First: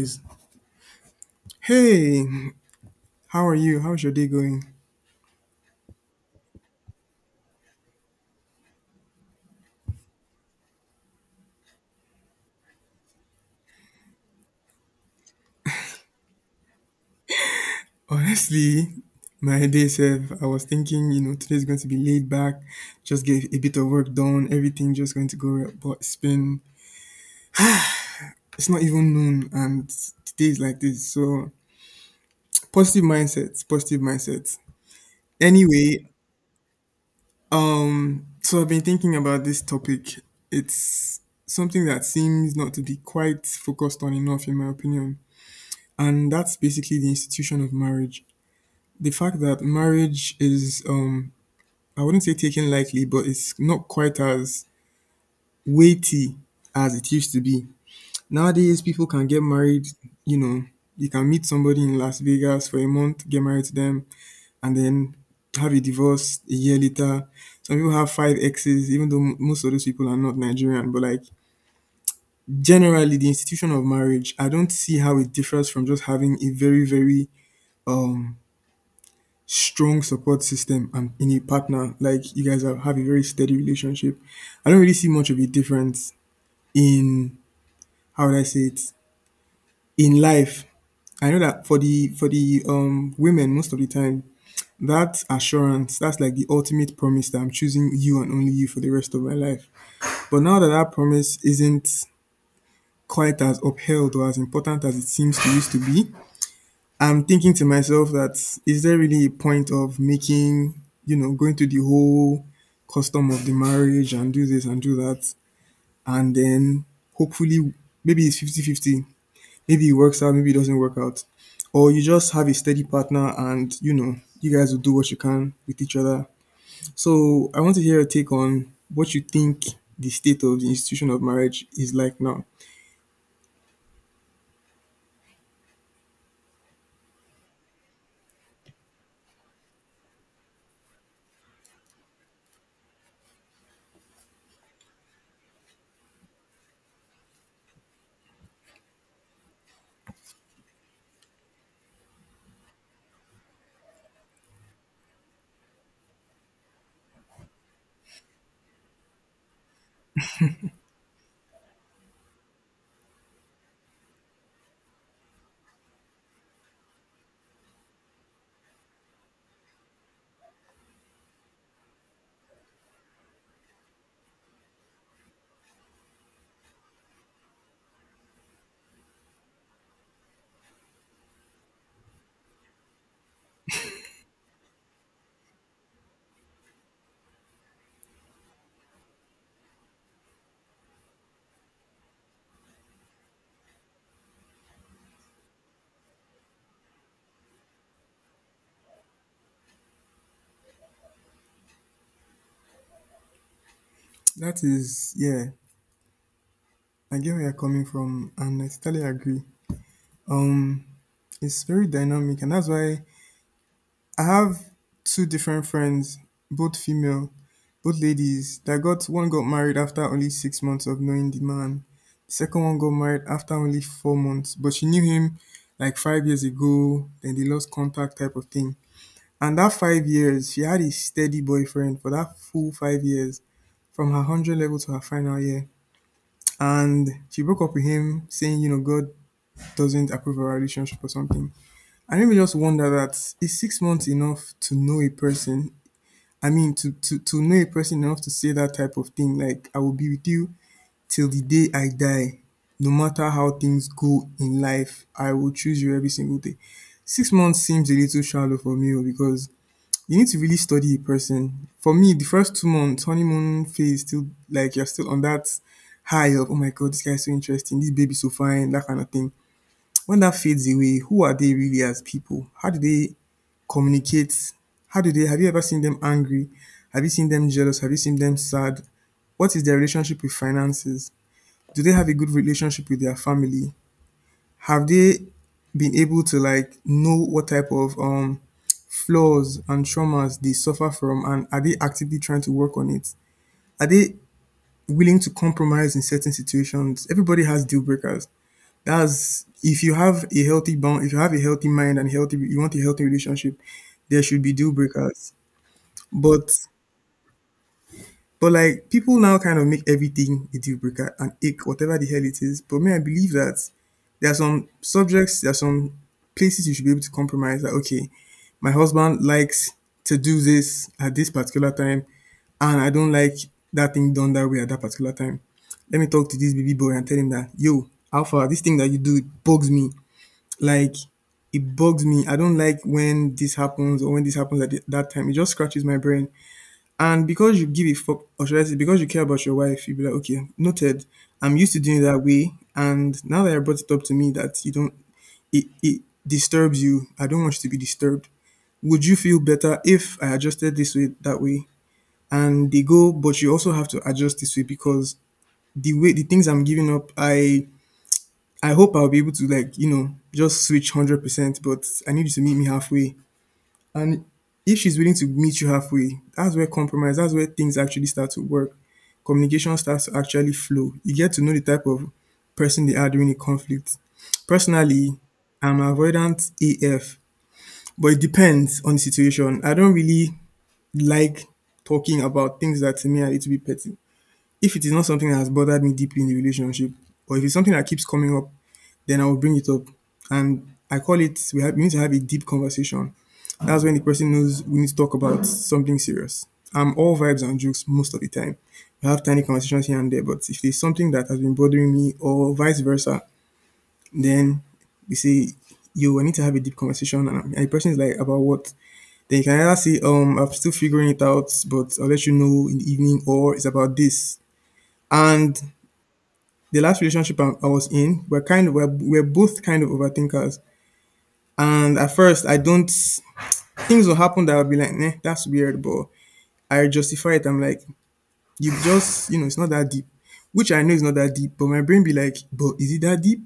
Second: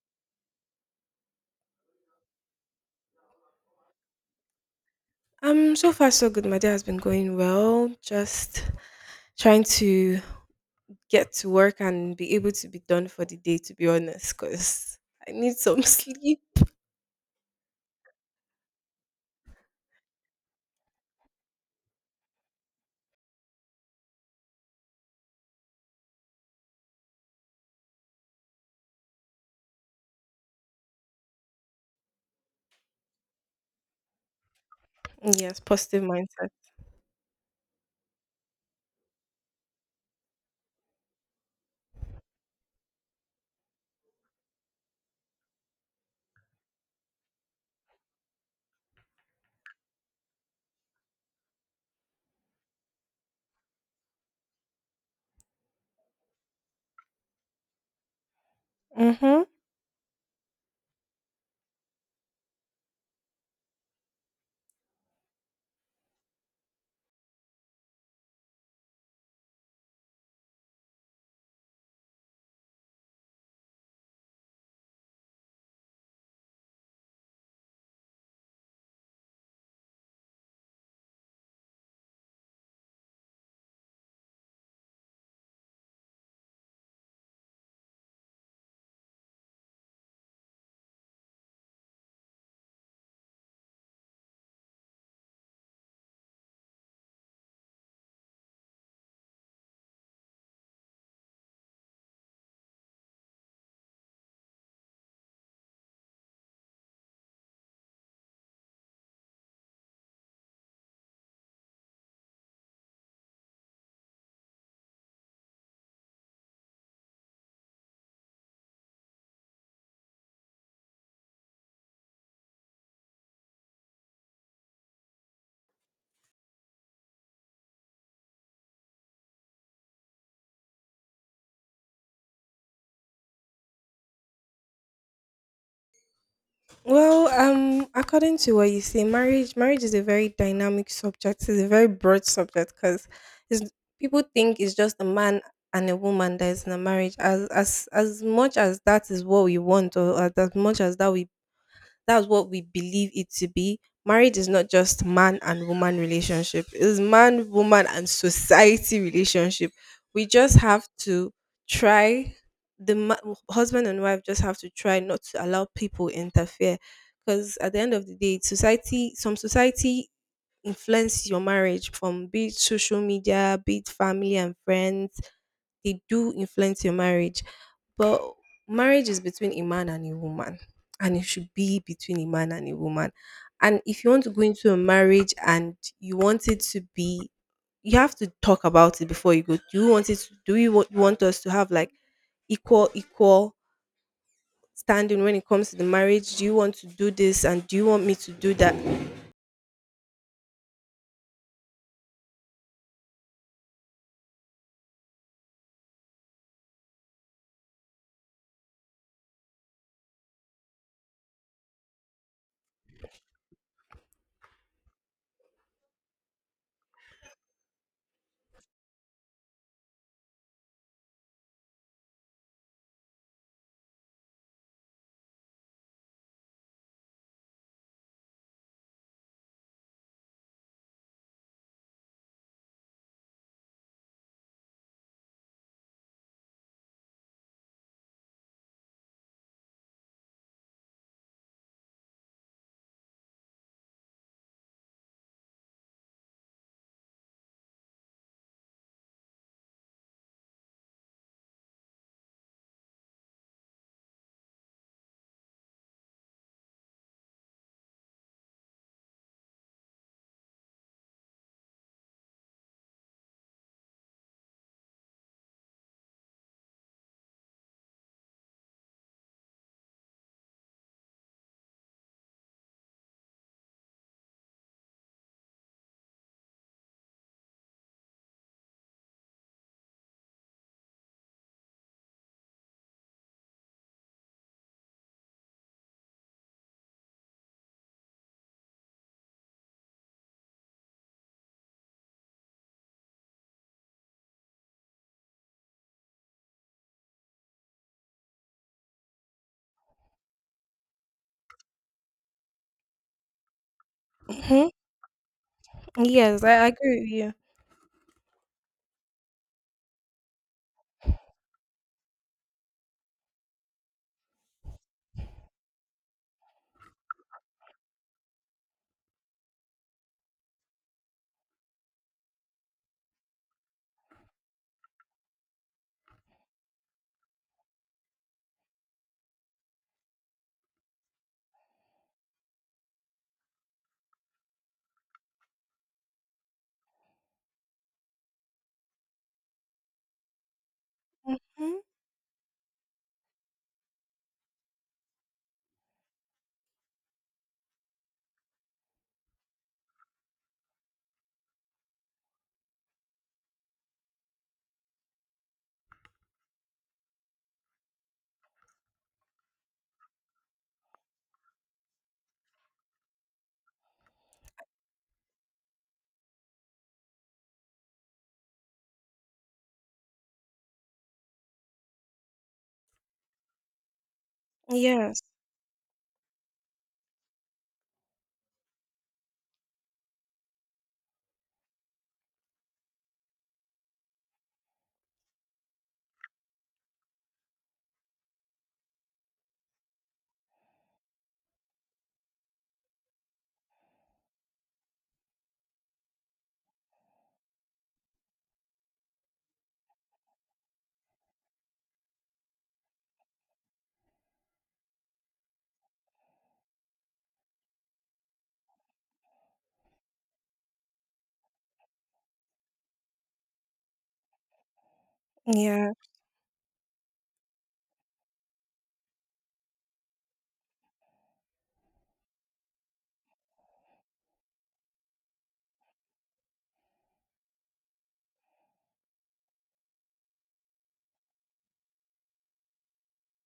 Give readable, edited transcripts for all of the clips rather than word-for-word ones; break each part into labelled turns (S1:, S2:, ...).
S1: is, Hey, how are you? How's your day going?
S2: So far so good. My day has been going well. Just trying to get to work and be able to be done for the day. To be honest, because I need some sleep.
S1: Honestly, my day self, I was thinking, today's going to be laid back, just get a bit of work done, everything just going to go well. But it's not even noon, and today is like this. So, positive mindset, positive mindset.
S2: Yes, positive
S1: Anyway,
S2: mindset.
S1: so I've been thinking about this topic. It's something that seems not to be quite focused on enough, in my opinion. And that's basically the institution of marriage. The fact that marriage is, I wouldn't say taken lightly, but it's not quite as weighty as it used to be. Nowadays people can
S2: Mm-hmm.
S1: get married, you know, you can meet somebody in Las Vegas for a month, get married to them, and then have a divorce a year later. Some people have five exes, even though most of those people are not Nigerian. But like generally, the institution of marriage, I don't see how it differs from just having a very, very um strong support system and in a partner, like you guys have a very steady relationship. I don't really see much of a difference in, how would I say it, in life. I know that for the women most of the time that assurance that's like the ultimate promise that I'm choosing you and only you for the rest of my life. But now that that promise isn't quite as upheld or as important as it seems to used to be, I'm thinking to myself that is there really a point of making, going through the whole custom of the marriage and do this and do that. And then hopefully, maybe it's 50/50. Maybe it works out, maybe it doesn't work out. Or you just have a steady partner and, you guys will do what you can with each other. So I want to hear your take on what you think the state of the institution of marriage is like now.
S2: Well, according to what you say, marriage is a very dynamic subject. It's a very broad subject because people think it's just a man and a woman that is in a marriage. As much as that is what we want, or as much as that we that's what we believe it to be. Marriage is not just man and woman relationship. It's man, woman, and society relationship. We just have to try, husband and wife just have to try not to allow people interfere, because at the end of the day, society, some society influence your marriage. From, be it social media, be it family and friends, they do influence your marriage. But marriage is between a man and a woman, and it should be between a man and a woman. And if you want to go into a marriage and you want it to be, you have to talk about it before you go. Do you want it? To, do you want us to have like equal standing when it comes to the marriage? Do you want to do this and do you want me to do that?
S1: That is, yeah, I get where you're coming from and I totally agree. Um, It's very dynamic, and that's why I have two different friends, both female, both ladies. That got one got married after only 6 months of knowing the man. The second one got married after only 4 months, but she knew him like 5 years ago. Then they lost contact, type of thing. And that 5 years, she had a steady boyfriend for that full 5 years, from her 100 level to her final year. And she broke up with him, saying, God doesn't approve of our relationship or something. I really just wonder that is 6 months enough to know a person? I mean, to know a person enough to say that type of thing. Like, I will be with you till the day I die. No matter how things go in life, I will choose you every single day. 6 months seems a little shallow for me oh, because you need to really study a person. For me, the first 2 months, honeymoon phase, still like you're still on that high of, oh my God, this guy is so interesting, this baby's so fine, that kind of thing when that fades away, who are they really as people? How do they communicate? How do they have you ever seen them angry? Have you seen them jealous? Have you seen them sad? What is their relationship with finances? Do they have a good relationship with their family? Have they been able to like know what type of flaws and traumas they suffer from and are they actively trying to work on it? Are they willing to compromise in certain situations? Everybody has deal breakers. That's if you have a healthy bound, if you have a healthy mind and healthy, you want a healthy relationship, there should be
S2: Hmm.
S1: deal breakers.
S2: Yes,
S1: But
S2: I agree with you.
S1: but like people now kind of make everything a deal breaker and ick, whatever the hell it is. But me, I believe that there are some subjects, there are some places you should be able to compromise. That okay, my husband likes to do this at this particular time, and I don't like that thing done that way at that particular time. Let me talk to this baby boy and tell him that yo, Alpha, this thing that you do it bugs me. Like, it bugs me. I don't like when this happens or when this happens at the, that time. It just scratches my brain. And because you give a fuck, or should I say, because you care about your wife, you'll be like, okay, noted. I'm used
S2: Hmm.
S1: to doing it that way. And now that I brought it up to me that you don't, it disturbs you. I don't want you to be disturbed. Would you feel better if I adjusted this way, that way? And they go, but you also have to adjust this way because the way, the things I'm giving up, I hope I'll be able to like, just switch 100%, but I need you to meet me halfway. And if she's willing to meet you halfway, that's where compromise, that's where things actually start to work. Communication starts to actually flow. You get to know the type of person they are during a conflict. Personally,
S2: Yes.
S1: I'm avoidant AF, but it depends on the situation. I don't really like talking about things that to me are a little bit petty. If it is not something that has bothered me deeply in the relationship, or if it's something that keeps coming up, then I will bring it up. And I call it, we, have, we need to have a deep conversation. That's when the person knows we need to talk about something serious. I'm all vibes and jokes most of the time. We have tiny conversations here and there, but if there's something that has been bothering me or vice versa, then we say, yo, I need to have a deep conversation. And the person is like, about what? Then you can either say, I'm still figuring it out, but I'll let you know in the evening, or it's about this. And
S2: Yeah.
S1: the last relationship I was in, we're kind of, we're both kind of overthinkers. And at first, I don't. Things will happen that I'll be like, "Nah, that's weird," but I justify it. I'm like, "You just, it's not that deep," which I know is not that deep, but my brain be like, "But is it that deep?"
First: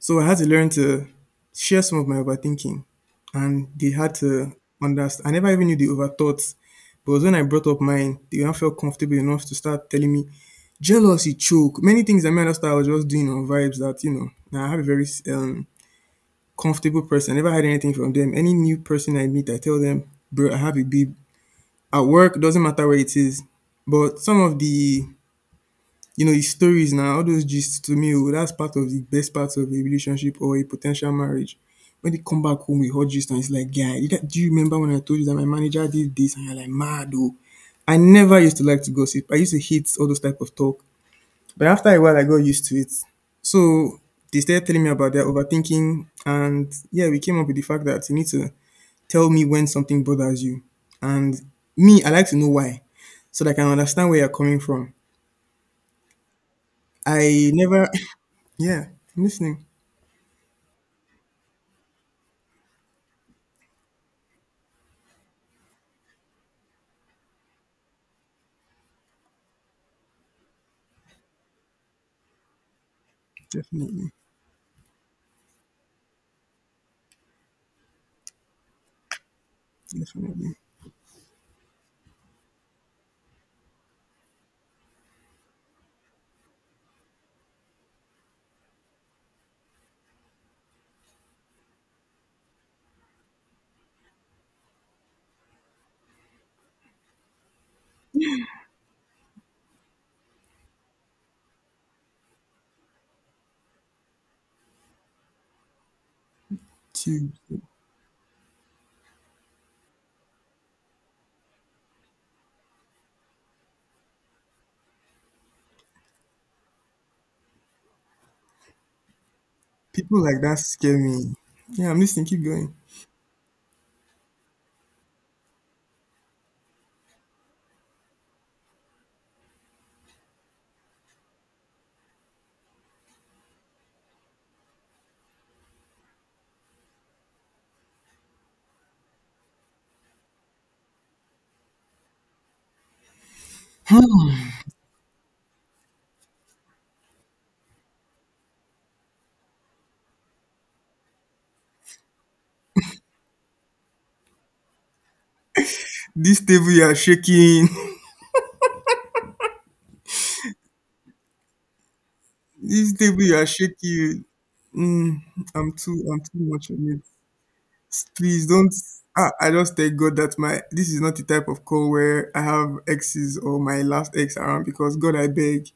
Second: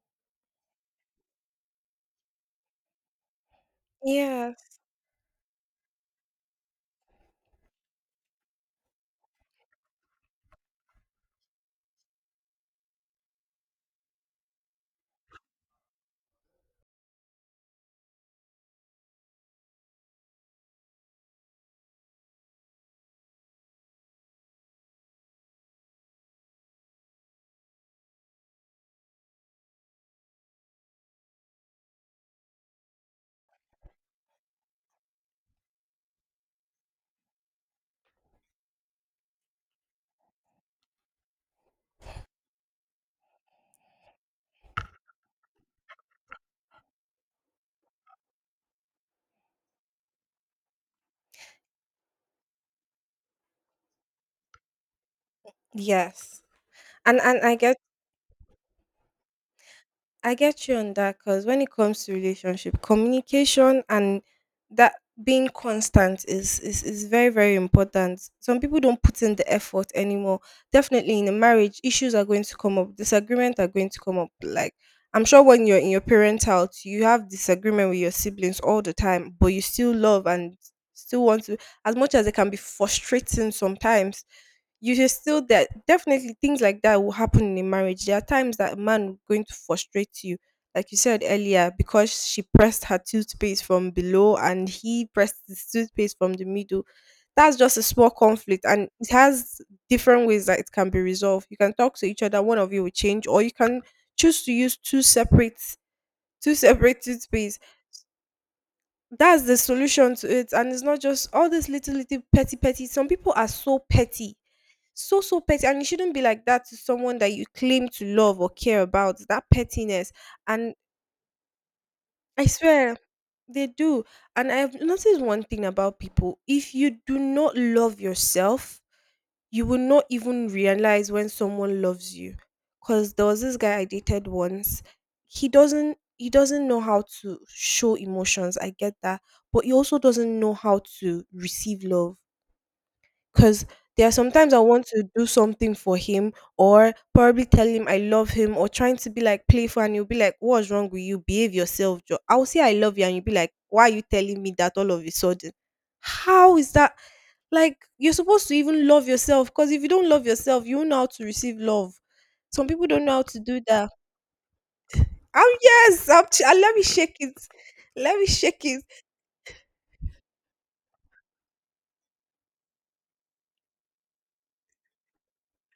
S1: So I had to learn to share some of my overthinking, and they had to
S2: Yes.
S1: understand. I never even knew they overthought, but it was when I brought up mine, they now felt comfortable enough to start telling me jealousy, choke, many things. I mean, I was just doing on vibes that you know. Now I have a very comfortable person. I never had anything from them. Any new person I meet, I tell them, bro, I have a babe at work. Doesn't matter where it is. But some of the, the stories now, all those gists to me, oh, that's part of the best parts of a relationship or a potential marriage. When they come back home with hot gist and it's like, yeah, do you remember when I told you that my manager did this? And you're like, mad, oh. I never used to like to gossip. I used to hate all those type of talk. But after a while, I got used to it. So they started telling me about their overthinking, and yeah, we came up with the fact that you need to tell me when something bothers you. And me, I like to know why, so that I can understand where you're coming from.
S2: Yes. And
S1: I never, yeah, I'm listening.
S2: I get you on that, because when it comes to relationship, communication and that being constant is very very important. Some people don't put in the effort anymore. Definitely in a marriage, issues are going to come up, disagreement are going to
S1: Definitely,
S2: come up. Like, I'm sure when you're in your parents' house, you have disagreement with your siblings all the time, but you still love and
S1: definitely.
S2: still want to, as much as it can be frustrating sometimes, you should still that definitely things like that will happen in a marriage. There are times that a man will going to frustrate you, like you said earlier, because she pressed her toothpaste from below and he pressed his toothpaste from the middle. That's just a small conflict, and it has different ways that it can be resolved. You can talk to each other; one of you will change, or you can choose to use two separate
S1: Dude,
S2: toothpaste. That's the solution to it. And it's not just all this little little petty petty, some people are so petty, so petty, and you shouldn't be like that to someone that you claim to love or care about. That pettiness,
S1: people like that
S2: and
S1: scare me. Yeah, I'm listening. Keep
S2: I
S1: going.
S2: swear, they do. And I've noticed one thing about people: if you do not love yourself, you will not even realize when someone loves you. Because there was this guy I dated once. He doesn't know how to show emotions, I get that. But he also doesn't know how to receive love, because there are sometimes I want to do something for him, or probably tell him I love him, or trying to be like playful, and you'll be like, "What's wrong with you? Behave yourself." Joe, I'll say I love you, and you'll be like, "Why are you telling me that all of a sudden?
S1: This
S2: How
S1: table
S2: is
S1: you
S2: that?"
S1: are shaking.
S2: Like, you're supposed to even love yourself, because if you don't love yourself, you won't know how to receive love. Some people
S1: This
S2: don't know
S1: table
S2: how
S1: you
S2: to
S1: are
S2: do that.
S1: shaking. Mm,
S2: Oh,
S1: I'm too.
S2: yes,
S1: I'm too much
S2: let
S1: on
S2: me
S1: it.
S2: shake it. Let me
S1: Please
S2: shake
S1: don't.
S2: it.
S1: I just thank God that my this is not the type of call where I have exes or my last ex around because God, I beg.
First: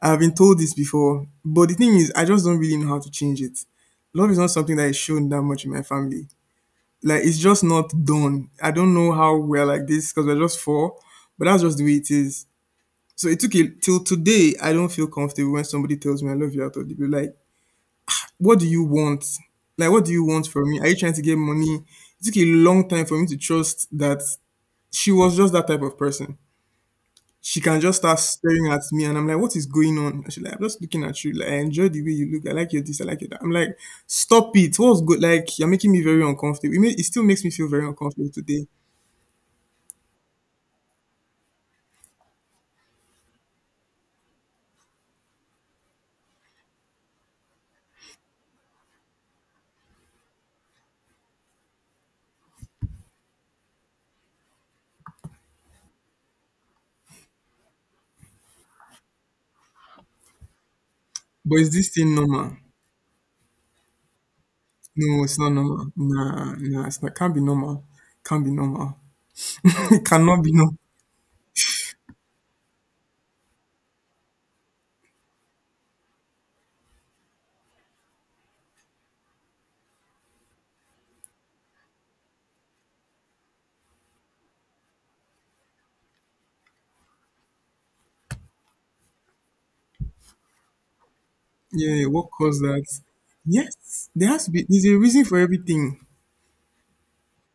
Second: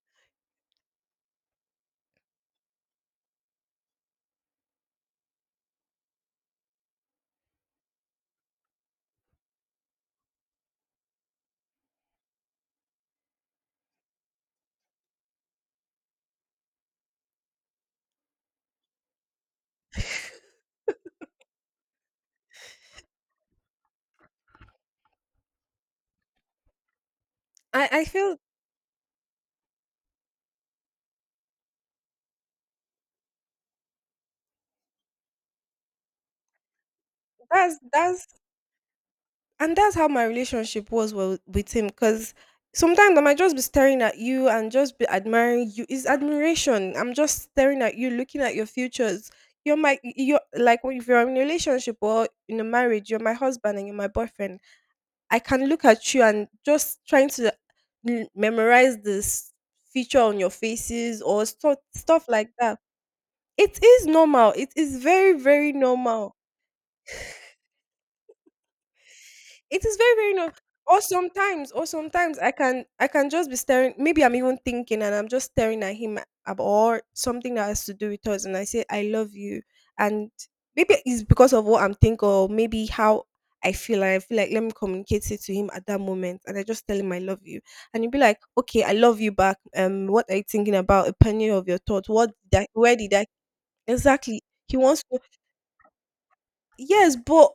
S1: I have been told this before, but the thing is, I just don't really know how to change it. Love is not something that is shown that much in my family. Like it's just not done. I don't know how we're like this because we're just four, but that's just the way it is. So it took it till today. I don't feel comfortable when somebody tells me I love you out of the blue. Like what do you want? Like, what do you want from me? Are you trying to get money? It took a long time for me to trust that she was just that type of person. She can
S2: I
S1: just
S2: I
S1: start
S2: feel
S1: staring at me, and I'm like, "What is going on?" And she's like, "I'm just looking at you. Like, I enjoy the way you look. I like your this. I like your that." I'm like, "Stop it! What's good? Like, you're making me very uncomfortable. It, may, it still makes me feel
S2: that's
S1: very
S2: that's
S1: uncomfortable today.
S2: that's how my relationship was with him, because sometimes I might just be staring at you and just be admiring you. It's admiration. I'm just staring at you, looking at your futures. You're my, you're like, if you're in a relationship or in a marriage, you're my husband and you're my boyfriend. I can look at you and just trying to memorize this feature on your faces, or
S1: But is
S2: stuff
S1: this thing
S2: stuff like
S1: normal?
S2: that. It is normal. It is
S1: No,
S2: very
S1: it's not
S2: very
S1: normal.
S2: normal.
S1: Nah, nah, it's not. Can't be normal. Can't be normal.
S2: It is
S1: It
S2: very, very
S1: cannot be
S2: no.
S1: normal.
S2: Or sometimes I can just be staring. Maybe I'm even thinking, and I'm just staring at him, or something that has to do with us, and I say I love you. And maybe it's because of what I'm thinking, or maybe how I feel, and I feel like let me communicate it to him at that moment, and I just tell him I love you, and he'll be like, "Okay, I love you back. What are you thinking about? Opinion of your
S1: Yeah,
S2: thought?
S1: what
S2: What did
S1: caused
S2: I,
S1: that?
S2: where did I
S1: Yes, there
S2: exactly?"
S1: has to be.
S2: He
S1: There's a
S2: wants to,
S1: reason for everything.
S2: yes, but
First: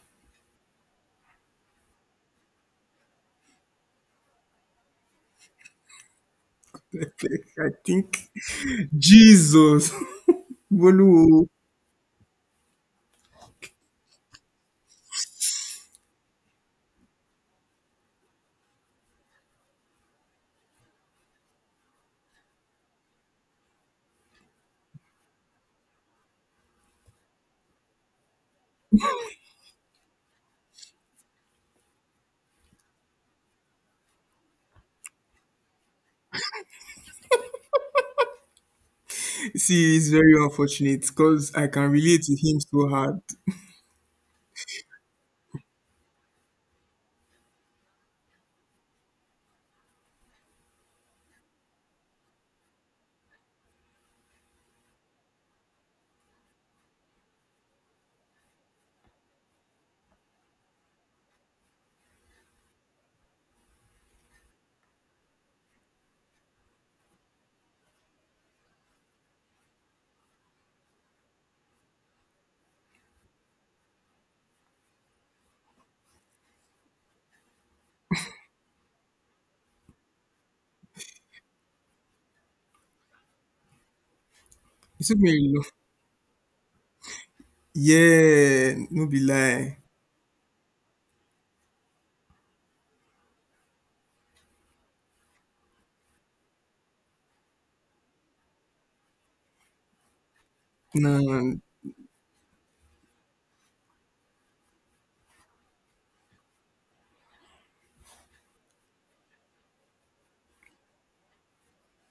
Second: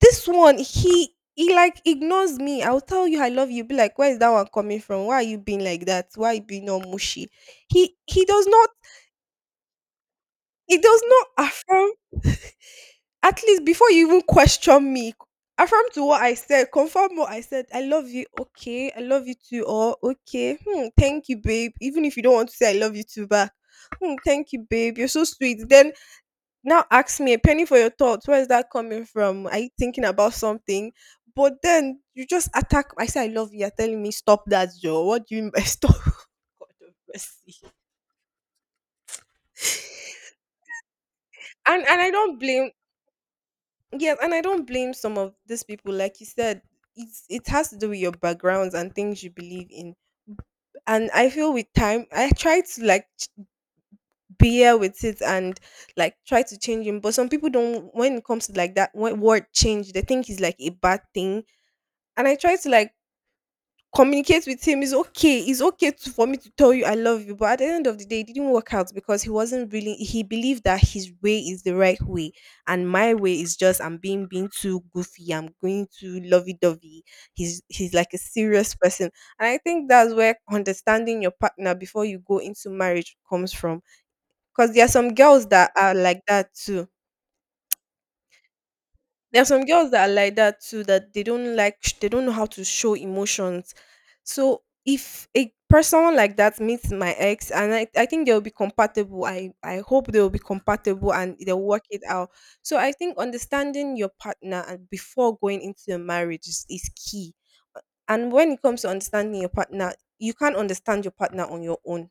S2: this one, he like ignores me. I'll tell you I love you. Be like, "Where is that one coming from? Why are you being like that? Why you being all mushy?"
S1: I
S2: He
S1: think
S2: he does not,
S1: Jesus.
S2: he does not
S1: Bolu,
S2: affirm. At least before you even question me, affirm to what I said, confirm what I said. I love you, okay. I love you too, or okay. Hmm, thank you, babe. Even if you don't want to say I love you too back. Hmm, thank you, babe. You're so sweet. Then now ask me a penny for your thoughts. Where is that coming from? Are you thinking about something? But then you just attack. I say I love you. You're telling me stop that, Joe. What do you mean by stop? God of mercy.
S1: see, it's very unfortunate because I can
S2: And I
S1: relate to
S2: don't
S1: him
S2: blame.
S1: so hard.
S2: Yes, and I don't blame some of these people. Like you said, it has to do with your backgrounds and things you believe in. And I feel with time, I try to like bear with it and like try to change him. But some people don't. When it comes to like that word change, they think it's like a bad thing. And I tried to like communicate with him: it's okay, it's okay to, for me to tell you I love you. But at the end of the day, it didn't work out, because he wasn't really. He believed that his way is the right way, and my way is just I'm being too goofy, I'm going too lovey dovey. He's like a serious person, and I think that's where understanding your partner before you go into marriage comes from. Because there are
S1: It
S2: some
S1: took me
S2: girls
S1: a long.
S2: that are like that too.
S1: Yeah, no be
S2: There are some
S1: lie.
S2: girls that are like that too, that they don't like, they don't know how to show emotions. So if a person like that meets my ex, and I think they'll be compatible. I hope they'll be compatible
S1: No,
S2: and they'll work it out. So I think understanding your partner and before going into a marriage is key. And when it comes to understanding your partner, you can't understand your partner on your own.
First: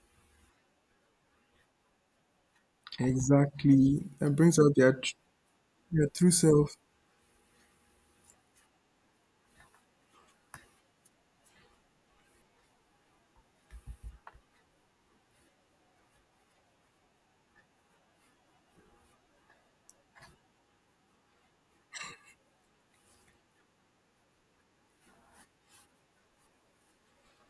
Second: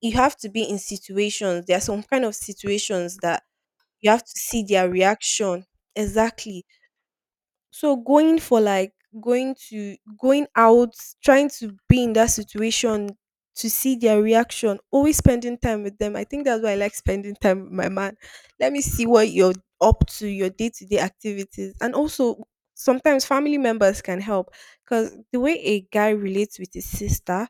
S2: You have to be in situations. There are some kind of situations that
S1: exactly.
S2: you have
S1: That
S2: to
S1: brings
S2: see
S1: out
S2: their
S1: their
S2: reaction.
S1: their true
S2: Exactly.
S1: self.
S2: So going for like, going to going out, trying to be in that situation to see their reaction, always spending time with them. I think that's why I like spending time with my man. Let me see what you're up to, your day to day activities. And also sometimes family members can help. Cause the way a guy relates with his sister,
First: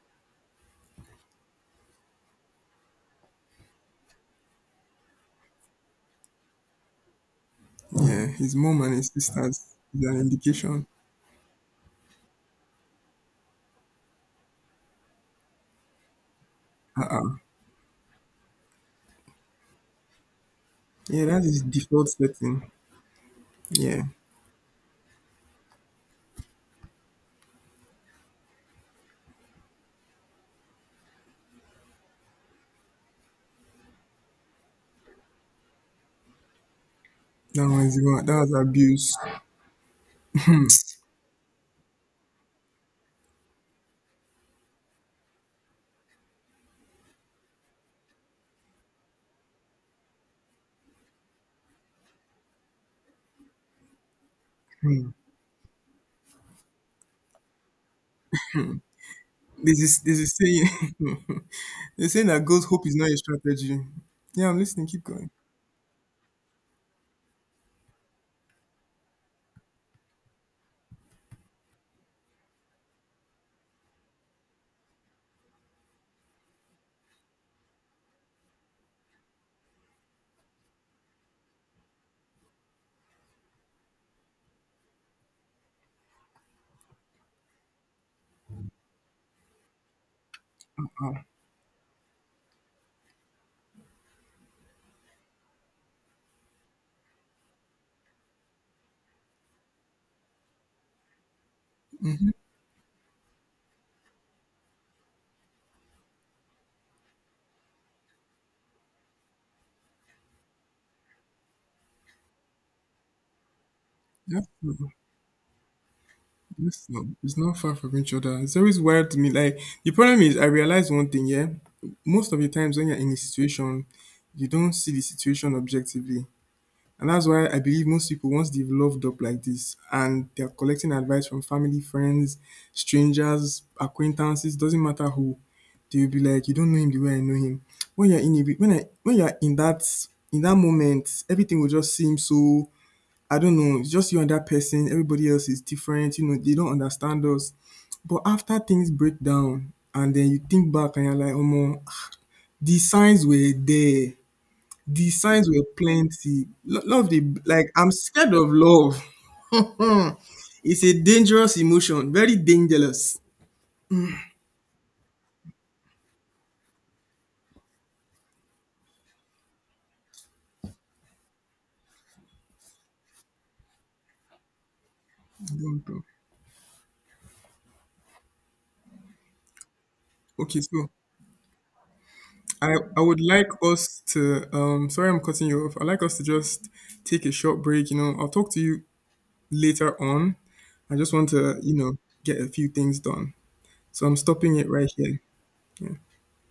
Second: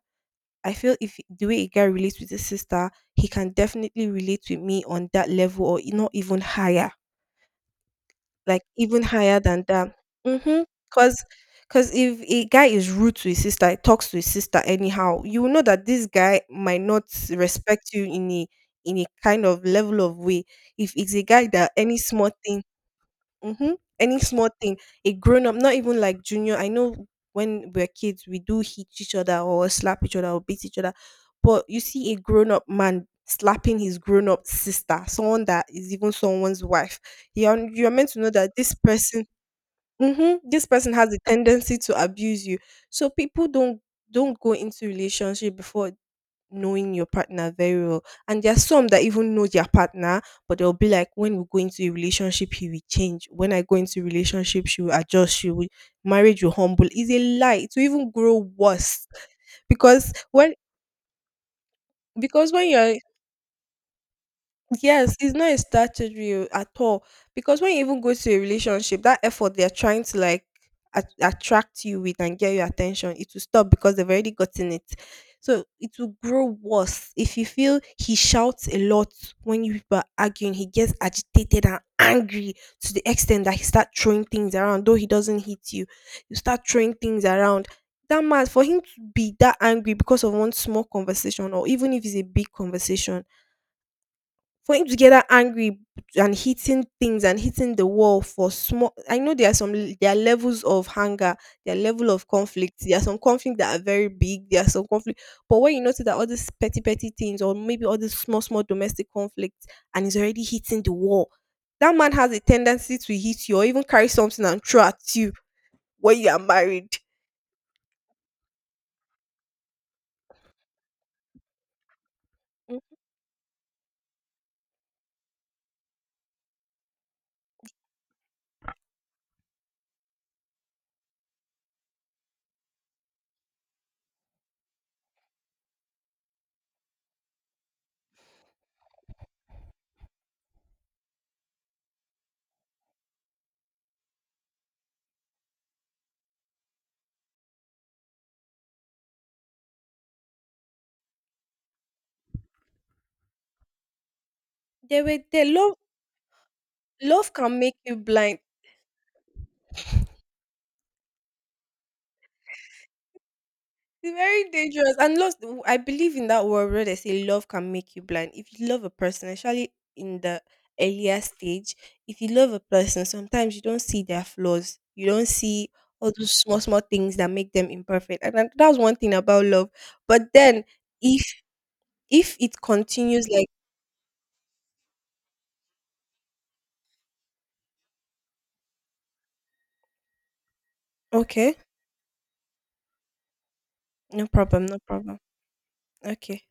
S2: I feel if the way a guy relates with his sister, he can definitely relate with me on that level or not even higher,
S1: Yeah, his
S2: like
S1: mom and
S2: even
S1: his
S2: higher than
S1: sisters
S2: that.
S1: is an
S2: Mm-hmm.
S1: indication.
S2: Cause, cause if a guy is rude to his sister, he talks to his sister anyhow, you will know that this guy might not respect you in a, in a kind of level of way. If it's a
S1: Yeah, that
S2: guy
S1: is
S2: that any
S1: default
S2: small thing.
S1: setting.
S2: Mm-hmm.
S1: Yeah,
S2: Any small thing, a grown up, not even like junior. I know when we're kids, we do hit each other, or slap each other, or beat each other. But you see a grown up man slapping his grown up sister, someone that is even someone's wife, You're,
S1: that
S2: you're
S1: was
S2: meant to know
S1: that
S2: that
S1: was
S2: this
S1: abuse.
S2: person, mm-hmm, this person has a tendency to abuse you. So people don't go into relationship before knowing your partner very well. And there's some that even know their partner, but they'll be like, when we go into a relationship, he will change. When I go into a relationship, she will
S1: Hmm.
S2: adjust. She will, marriage will humble. Is a lie. It will even grow worse.
S1: This is
S2: because
S1: this, is
S2: when
S1: saying. They're saying that
S2: because
S1: God's
S2: when
S1: hope
S2: you're
S1: is not a strategy. Yeah, I'm listening. Keep
S2: Yes,
S1: going.
S2: it's not a strategy at all. Because when you even go to a relationship, that effort they're trying to like attract you with and get your attention, it will stop because they've already gotten it. So it will grow worse. If you feel he shouts a lot when you people are arguing, he gets agitated and angry to the extent that he start throwing things around, though he doesn't hit you. You start throwing things around. That man, for him to be that angry because of one small
S1: uh
S2: conversation, or even if it's a big conversation, for him to get that angry and hitting things and hitting the wall for small, I know there are some, there are levels of anger, there are level of conflict, there are some conflict that are very big, there are some conflict. But when you notice that all these petty petty things, or maybe all these small small domestic conflicts, and he's already hitting the wall, that man has a tendency to hit you or even carry
S1: Yeah.
S2: something and throw
S1: Mm,
S2: at you when you are
S1: It's
S2: married.
S1: not, it's not far from each other. It's always weird to me. Like the problem is, I realize one thing. Yeah, most of the times when
S2: Mhm.
S1: you're in a situation, you don't see the situation objectively. And that's why I believe most people, once they've loved up like this and they're collecting advice from family, friends, strangers, acquaintances, doesn't matter who, they'll be like, You don't know him the way I know him. When you're in it, when you're in that moment, everything will just seem so I don't know, it's just you and that person, everybody else is different, they don't understand us. But after things break down and then you think back and you're like, oh, the signs were there.
S2: They
S1: The
S2: will they
S1: signs were
S2: love,
S1: plenty. Lo- love the
S2: love can
S1: like
S2: make
S1: I'm
S2: you
S1: scared
S2: blind.
S1: of love. It's a dangerous emotion, very dangerous.
S2: It's very dangerous. And lost, I believe in that word where they say love can make you blind. If you love a person, especially in the earlier stage, if you love a person, sometimes you don't see their flaws. You don't see
S1: Don't know.
S2: all those small, small things that make them imperfect. And that's one thing about love. But
S1: Okay,
S2: then
S1: so
S2: if if it
S1: I would
S2: continues like,
S1: like us to sorry I'm cutting you off. I'd like us to just take a short break. I'll talk to you later on. I just want
S2: okay,
S1: to, get a few things done. So I'm
S2: no
S1: stopping
S2: problem,
S1: it
S2: no
S1: right
S2: problem.
S1: here. Yeah.
S2: Okay.